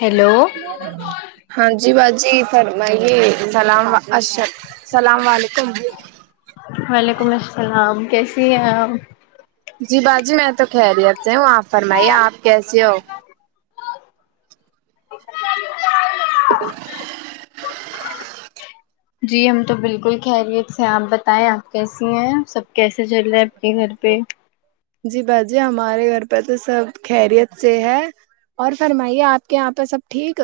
hello ہاں جی باجی فرمائیے سلام اسلام علیکم وعلیکم السلام کیسی ہیں آپ جی باجی میں تو خیریت سے ہوں آپ فرمائیے آپ کیسے ہو جی ہم تو بالکل خیریت سے ہیں آپ بتائیں آپ کیسی ہیں سب کیسے چل رہا ہے آپ کے گھر پہ جی باجی ہمارے گھر پہ تو سب خیریت سے ہے اور فرمائیے آپ کے یہاں پہ سب ٹھیک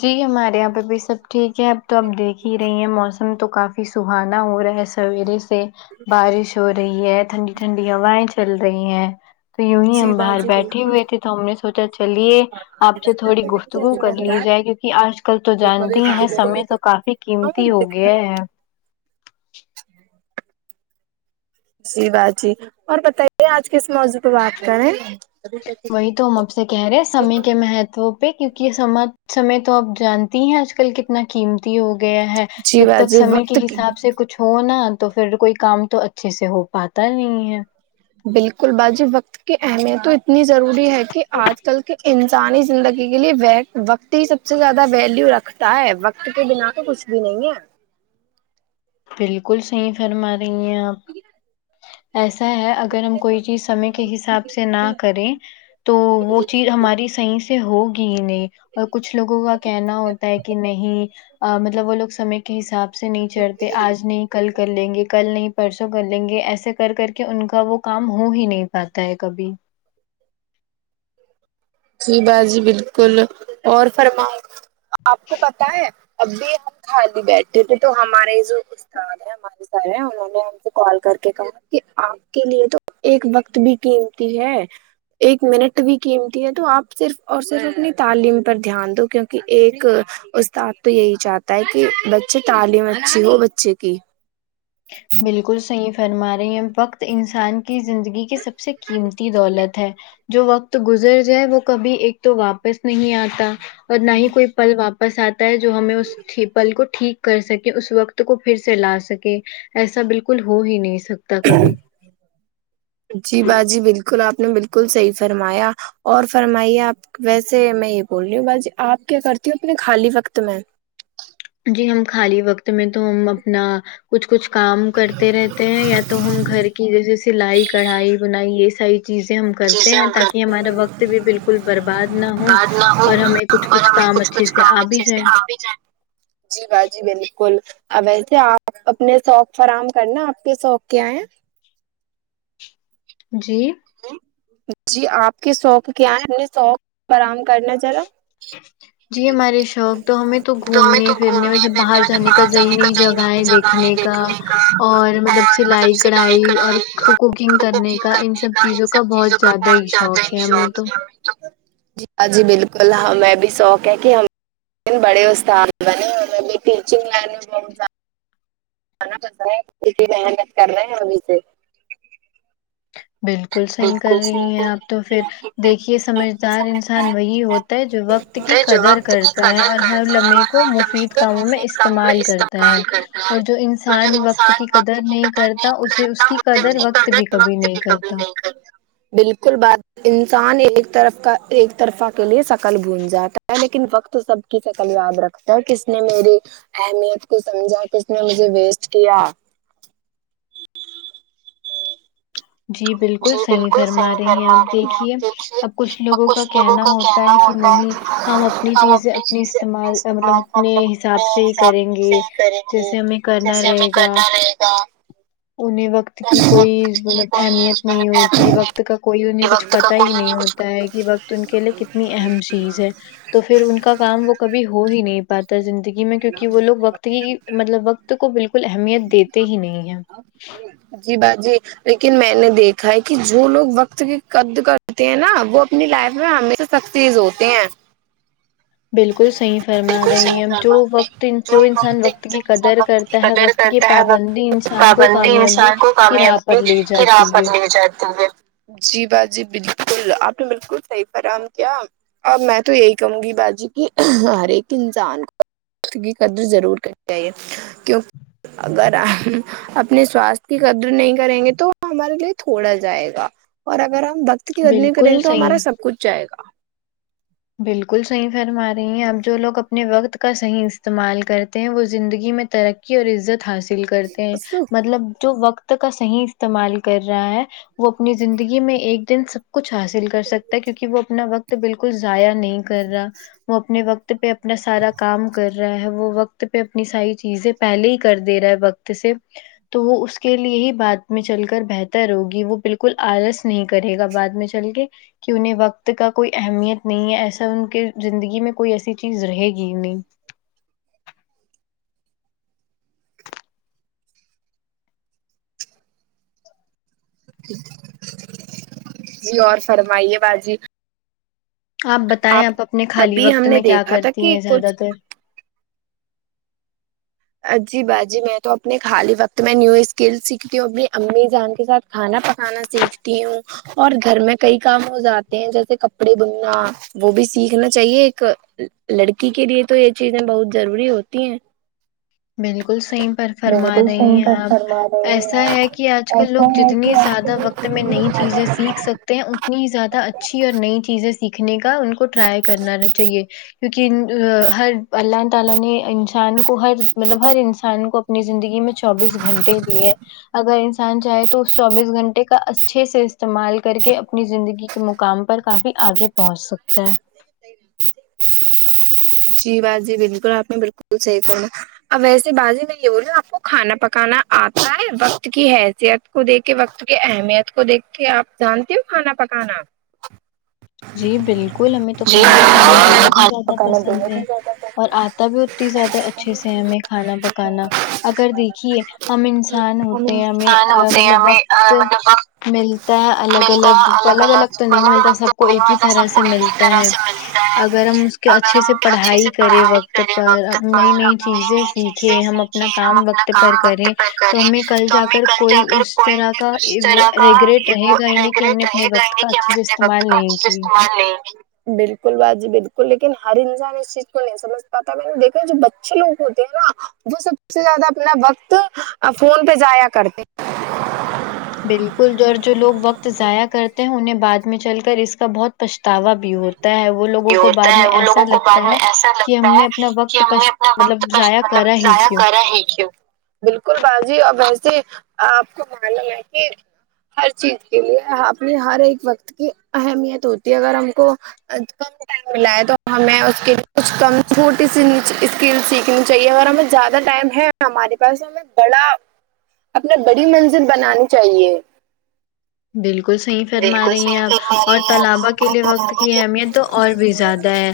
جی ہمارے یہاں پہ بھی سب ٹھیک ہے اب تو اب دیکھ ہی رہی ہیں موسم تو کا فی سہانا ہو رہا ہے سویرے سے بارش ہو رہی ہے ٹھنڈی ٹھنڈی ہوائیں چل رہی ہیں تو یون ہی جی ہم باہر باجی بیٹھے بالکل ہوئے تھے تو ہم نے سوچا چلیے آپ سے تھوڑی گفتگو کر لی جائے کیونکہ آج کل تو جانتی ہی ہیں سے تو کافی قیمتی ہو گیا ہے سی باجی اور بتائیے آج کس موضوع پہ بات کرے وہی تو ہم اب سے کہہ رہے سمے کے مہتو پہ کیونکہ یہ سما سمے تو آپ جانتی ہی ہیں آج کل کتنا قیمتی ہو گیا ہے جی جب تک باجی سمے کے وقت حساب سے کچھ ہو نا تو پھر کوئی کام تو اچھے سے ہو پاتا ہی نہیں ہے بالکل باجی وقت کی اہمیت تو اتنی ضروری ہے کہ آج کل کے ان سانی زندگی کے لیے وقت ہی سب سے زیادہ ویلیو رکھتا ہے وقت کے بنا تو کچھ بھی نہیں ہے بالکل صحیح فرما رہی ہیں آپ ایسا ہے اگر ہم کوئی چیز سمے کے حساب سے نہ کریں تو وہ چیز ہماری صحیح سے ہو کی نہیں اور کچھ لوگوں کا کہنا ہوتا ہے کہ نہیں مطلب وہ لوگ سے حساب سے نہیں چڑھتے آج نہیں کل کر لیں گے کل نہیں پرسوں کر لیں گے ایسے کر کر کے ان کا وہ کام ہو ہی نہیں پاتا ہے کبھی جی با جی بالکل اور فرماؤ آپ کو پتہ ہے ابھی ہم خالی بیٹھے تھے تو ہمارے یہ جو استاد ہے انہوں نے ہم سے کال کر کے کہا کہ آپ کے لیے تو ایک وقت بھی قیمتی ہے ایک منٹ بھی قمتی ہے تو آپ صرف اور صرف اپنی تعلیم پر دھیان دو کیونکہ ایک استاد تو یہی چاہتا ہے کہ بچے تعلیم اچھی ہو بچے کی بالکل صحیح فرما رہی ہیں وقت انسان کی زندگی کی سب سے قیمتی دولت ہے جو وقت گزر جائے وہ کبھی ایک تو واپس نہیں آتا اور نہ ہی کوئی پل واپس آتا ہے جو ہمیں اس پل کو ٹھیک کر سکے اس وقت کو پھر سے لا سکے ایسا بالکل ہو ہی نہیں سکتا کبھی جی باجی بالکل آپ نے بالکل صحیح فرمایا اور فرمائیے آپ ویسے میں یہ بول رہی ہوں بس آپ کیا کرتی ہوں اپنے خالی وقت میں جی ہم خالی وقت میں تو ہم اپنا کچھ کچھ کام کرتے رہتے ہیں یا تو ہم گھر کی جیسے سلائی کڑھائی بونا ئی یہ ساری چیزیں ہم کرتے چیزیں ہیں ہم کریں تاکہ ہمارا وقت بھی بالکل برباد نہ ہو برباد نہ ہو اور ہمیں کچھ اور کچھ ہمیں کام اچھے کچھ سے کام آ بھی اچھے سے جائے آ بھی جائیں جی باجی بالکل ا و اییسے آپ اپنے شوق فراہم کرنا آپ کے شوق کیا ہیں جی جی جی آپ کے شوق کیا ہے آپ کے شوق آرم کرنا ذرا جی ہمارے شوق تو ہمیں تو گھومنے ویسے پھرنے مطلب باہر نئی جانے کا نئی جگہیں جگہ ہے دیکھنے کا اور مطلب سلائی کڑھائی اور کوکنگ کرنے کوکنگ کا ان کرنے سب ان چیزوں کا سب چیزوں بہت زیادہ ہی بہت زیادہ شوق ہے ہی ہمیں تو ہے ہمیں جی ہاں جی بالکل ہاں میں بھی شوق ہے کہ ہم بڑے استاد بنے ٹیچنگ لائن بہت زیادہ کر نا پڑھتا ہے کیونکی محنت کرہے ابھی سے بالکل صحیح کر بالکل رہی ہیں صحیح آپ تو پھر یہی دیکھیے سمجھدار انسان سمجھدار وہی ہوتا جو وقت انسان کی ہے جو قدر وقت کی کرتا ہے قدر اور ہر کرتا ہے لمحے اور کو ہر لمحے مفید کو کاموں میں مفید کام میں استعمال کرتا ہے استعمال کرتا ہے اور جو اور جو انسان وقت کی قدر نہیں کرتا اسے اس کرتا کی اسے اس قدر کی وقت بھی کرتا قدر کبھی وقت نہیں بھی کبھی کرتا نہیں بالکل بات انسان ایک طرف ایک طرفہ کے لیے شکل بھول جاتا ہے لیکن وقت سب کی شکل یاد رکھتا کس نے میری اہمیت کو سمجھا کس نے مجھے ویسٹ کیا جی بالکل صحیح فرما رہی ہیں آپ دیکھیے اب کچھ لوگوں کا کہنا ہوتا ہے کہ نہیں ہم اپنی کہ چیزیں اپنی اپنے استعمال مطلب اپنے اپنے حساب سے ہی کریں سے گے ہی کریں گے جیسے ہمیں کرنا جیسے ہمیں رہے گا کرنا رہے گا انہیں وقت اس کی کوئی وقت کی مطلب اہمیت نہیں ہوتی کوئی وقت کا کوئی انہیں کچھ وقت کا پتا کوئی ہی نہیں کچھ ہوتا ہے کہ وقت ان کے لیے کتنا اتنی اہم چیز ہے تو پھر ان کا کام وہ کبھی ہو ہی نہیں پاتا زندگی میں کیونکہ وہ لوگ وقت ہی مطلب وقت کو بالکل اہمیت دیتے ہی نہیں ہے جی باجی لیکن میں نے دیکھا ہے کہ جو لوگ وقت کے قد کرتے ہیں نا وہ اپنی لائف میں ہمیشہ سب چیز ہوتے ہیں بالکل صحیح فرما بالکل رہی صحیح ہیں اب جو فرما آپ نے وقت جو انسان وقت کی انسان قدر وقت کی کرتا ہے قدر وقت کی کرتا ہے پابندی وقت انسان کو پابندی کامیابی انسان کی راہ پر لے جاتی ہے نہیں چاہتے ہوئے جی با جی بالکل آپ نے بالکل صحیح فرم کیا اب میں تو یہی کہوں گی باجی کہ ہر ایک انسان کو کی قدر ضرور کرنی چاہے کیو اگر اھم اگ اپنے سوستھ کی قدر نہیں کریں گے تو ہمارے لیے تھوڑا جائے گا اور اگر ہم وق ت کی قدر نہیں کریں بالکل گے تو صحیح ہمارا سب کچھ جائے گا بالکل صحیح فرما رہی ہیں اب جو لوگ اپنے وقت کا صحیح استعمال کرتے ہیں وہ زندگی میں ترق قی اور عزت حاصل کرتے ہیں مطلب جو وقت کا تو صحیح استعمال کر رہا ہے وہ اپنی زندگی میں ایک دن سب کچھ حاصل کر سکتا ہے کیونکہ وہ اپنا وقت بالکل ضائع نہیں کر رہا وہ اپنے وقت ت پہ اپنا سارا کام کر رہا ہے وہ وقت پہ اپنی ساری چیزیں پہلے ہی کر دے رہا ہے وقت سے تو وہ اس کے لیے ہی بات میں چل کر بہتر ہوگی وہ بالکل آلس نہیں کرے گا بعد میں چل گئے کہ انہیں وقت کا کوئی اہمیت نہیں ہے ایسا ان کے زندگی میں کوئی ایسی چیز رہے گی ہی نہیں جی اور فرمائیے باجی آپ بتائیں آپ اپنے خالی ابھی ہم وقت نے میں کیا دیکھا تھا کرتی کہ ہیں زیادہ کچھ تر جی باجی میں تو اپنے خالی وقت میں نیو اسکل سیکھتی ہوں اپنی امی جان کے ساتھ کھانا پکانا سیکھتی ہوں اور گھر میں کئی کام ہو جاتے ہیں جیسے کپڑے دھلنا وہ بھی سیکھنا چاہیے ایک لڑکی کے لیے تو یہ چیزیں بہت ضروری ہوتی ہیں بالکل صحیح پر فرما بالکل رہی ہیں صحیح فرما آپ رہی ہیں ایسا ہے آپ کہ آج کل لوگ ایسا ہے جتنی کہ زیادہ وقت آج وقت میں نئی کل چیزیں سیکھ سک تے ہیں اتنی زیادہ اچھی اور نئی چیزیں سیکھنے کا ان کو ٹرائی کرنا چاہیے کیونکہ ا ہر اللہ تعالی نے انسان کو ہر مطلب ہر انسان انسان کو اپنی زندگی میں چوبیس گھنٹے دیے اگر انسان چاہے تو اس چوبیس گھنٹے کا اچھے سے استعمال کر کے اپنی زندگی کے مقام پر کافی آگے پہنچ سکتا ہے جی باجی بالکل آپ نے بالکل صحیح فرمایا اب ویسے باجی میں یہ بولو آپ کو کھانا پکانا آتا ہے وقت کی حیثیت کو دیکھ کے وقت کی اہمیت کو دیکھ کے آپ جانتی ہو کھانا پکانا جی بالکل ہمیں تو جی کھانا پکانا بالکل بیحد ہی کھانا زیادہ پکانا پسند بےحد ہے ہی زیادہ اور آتا بھی اتنی زیادہ اچھے سے ہمیں کھانا پکانا اگر دیکھیے ہم انسان ہوتے ہیں ہمیں پسند آ ہوتے ہیں مطلب ہمیں وقت مطلب وقت ملتا الگ ملتا ہے الگ الگ الگ تو نہیں ملتا الگ تو سب کو نہیں ایک ہی ملتا طرح سب کو سے ایک ہی ملتا طرح ہے سے ملتا ہے اگر ہم کہ اگر اچھے سے ہم اچھے سے پڑھائی کرے پڑھائی وقت کریں پر وقت نئی پر ہم نئی چیزیں نئی چیزیں سیکھیں ہم اپنا سیکھیں ہم کام اپنا وقت پر کام وقت کریں پر تو کریں ہمیں کل تو جا ہمیں کر کل جا کوئی کر اس کوئی طرح بھی کا اس یہ وہ طرح کا ریگریٹ رہے گا ہی نہیں کہ ہم نے ریگریٹ اپنے رہے وقت کا کہ اچھے ہم سے اپنے وقت استعمال کا نہیں اچھے سے کی ہاں استعمال نہیں بالکل باجی بالکل ایک لیکن ہر انسان اس چیز کو نہیں سمجھ پاتا میں نے دیکھا جو بچے لوگ ہوتے ہیں نا وہ سب سب سے زیادہ اپنا وقت ا فون پہ ضائع کرتے ہیں بالکل اور جو لوگ وقت ضائع کرتے ہیں انہیں بعد میں چل کر اس کا بہت پچھتاوا بھی ہوتا ہے وہ لوگوں یہ کو ہوتا بعد ہے میں وہ ایسا لوگوں کو بعد لگتا ہے میں ایسا کہ لگتا ہم ہے نے اپنا کہ وقت ہم پچ میں وقت مطلب پر ضائع مطلب کرا ہی ضایا کیوں کرا ہی کیو بالکل باجی اور ویسے ہے کہ آپ کو معلوم ہے کہ ہر ایک چیز کے لیے اپنی ہر ایک وقت کی اہمیت ہوتی ہے اگر ہم کو ادبا ٹائم ملا ہے تو ہمیں اس کے لیے کچھ کم چھوٹی سی اسکل سیکھنی چاہیے اگر ہمیں زیادہ ٹائم ہے ہمارے پاس ہمیں بڑا اپنا بڑی منزل بنانی چاہیے بالکل صحیح فرما بالکل رہی ہیں صحیح فرما آپ اور رہی ہیں طلابا آپ کے اور لیے وقت بڑھاوا کی اہمیت تو اور بھی زیادہ ہے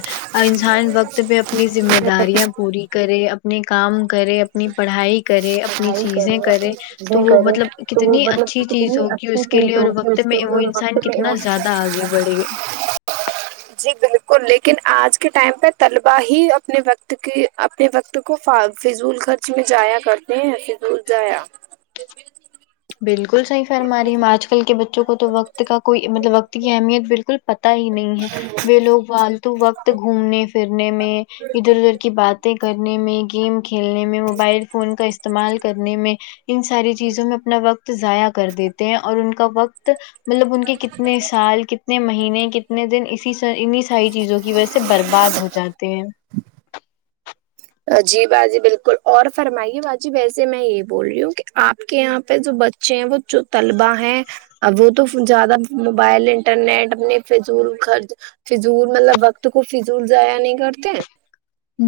انسان وقت پہ اپنی ذمہ داریاں پوری کرے اپنے کام کرے اپنی پڑھائی کرے اپنی پڑھائی چیزیں کرے اپنی تو چیزیں وہ مطلب کرے کتنی اچھی چیز ہوگی اس کے لیے اور وقت میں وہ انسان کتنا زیادہ آگے بڑھے گ [inaudible] جی بالکل لیکن آج کے ٹائم پہ طلبا ہی اپنے وقت کی اپنے وقت کو ف فضول خرچ میں جایا کرتے ہیں فضول جایا بالکل صحیح فرما رہی ہم آج کل کے بچوں کو تو وقت کا کوئی مطلب وقت کی اہمیت بالکل پتہ ہی نہیں ہے وہ لوگ فالتو وقت گھومنے پھرنے میں ادھر ادھر کی باتیں کرنے میں گیم کھیلنے میں موبائل فون کا استعمال کرنے میں ان ساری چیزوں میں اپنا وقت ضائع کر دیتے ہیں اور ان کا وقت مطلب ان کے کتنے سال کتنے مہینے کتنے دن سر انھیں ساری چیزوں کی وجہ سے برباد ہو جاتے ہیں جی باجی بالکل اور فرمائیے باجی ویسے میں یہ بول رہی ہوں کہ آپ کے یہاں پہ جو بچے بچے ہیں جو طلبہ ہیں اب وہ تو زیادہ موبائل انٹرنیٹ اپنے فضول خرچ فضول مطلب وقت کو فضول ضائع نہیں کرتے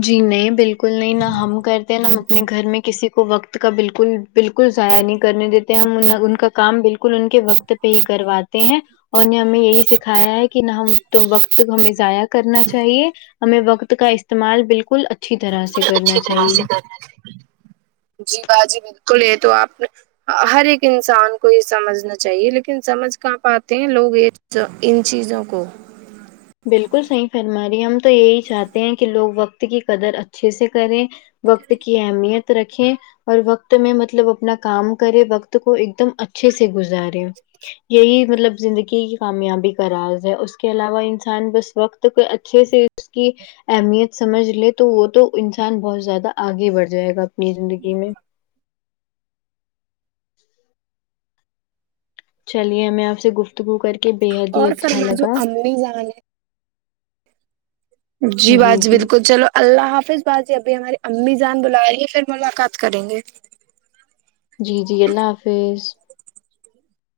جی نہیں بالکل نہیں نہ ہم کرتے ہیں نہ ہم اپنے گھر میں کسی کو وقت کا بالکل بالکل ضائع نہیں کرنے دیتے ہم ان نا کا کام بالکل ان کے وقت پہ ہی کرواتے ہیں اور ہم نے یہی سکھایا ہے کہ نہ ہم تم وقت ہمیں ضائع کرنا چاہیے ہمیں وقت کا استعمال بالکل اچھی طرح سے کرنا اچھی طرح چاہیے سے کرنا چاہیے جی باجی بالکل یہ تو آپ نے ہر ایک انسان کو یہ سمجھنا چاہیے لیکن سمجھ کہاں پاتے ہیں لوگ یہ جب ان چیزوں کو بالکل صحیح فرماری ہم تو یہی چاہتے ہیں کہ لوگ وقت کی قدر اچھے سے کریں وقت کی اہمیت رکھیں اور وقت میں مطلب اپنا کام کرے وقت کو ایک دم اچھے سے گزارے یہی مطلب زندگی کی کامیابی کا راز ہے اس کے علاوہ ان س انسان بس وقت پر اچھے سے اس کی اہمیت سمجھ لے تو وہ تو انسان بہت زیادہ آگے بڑھ جائے گا اپنی زندگی میں چلیے ہمیں آپ سے گفتگو کر کے بےحد ہی اچھا لگا ہم نہیں جانا جی باجی بالکل چلو اللہ حافظ باجی ابھی ہماری امی جان بلا رہی ہے پھر ملاقات کریں گے جی جی اللہ حافظ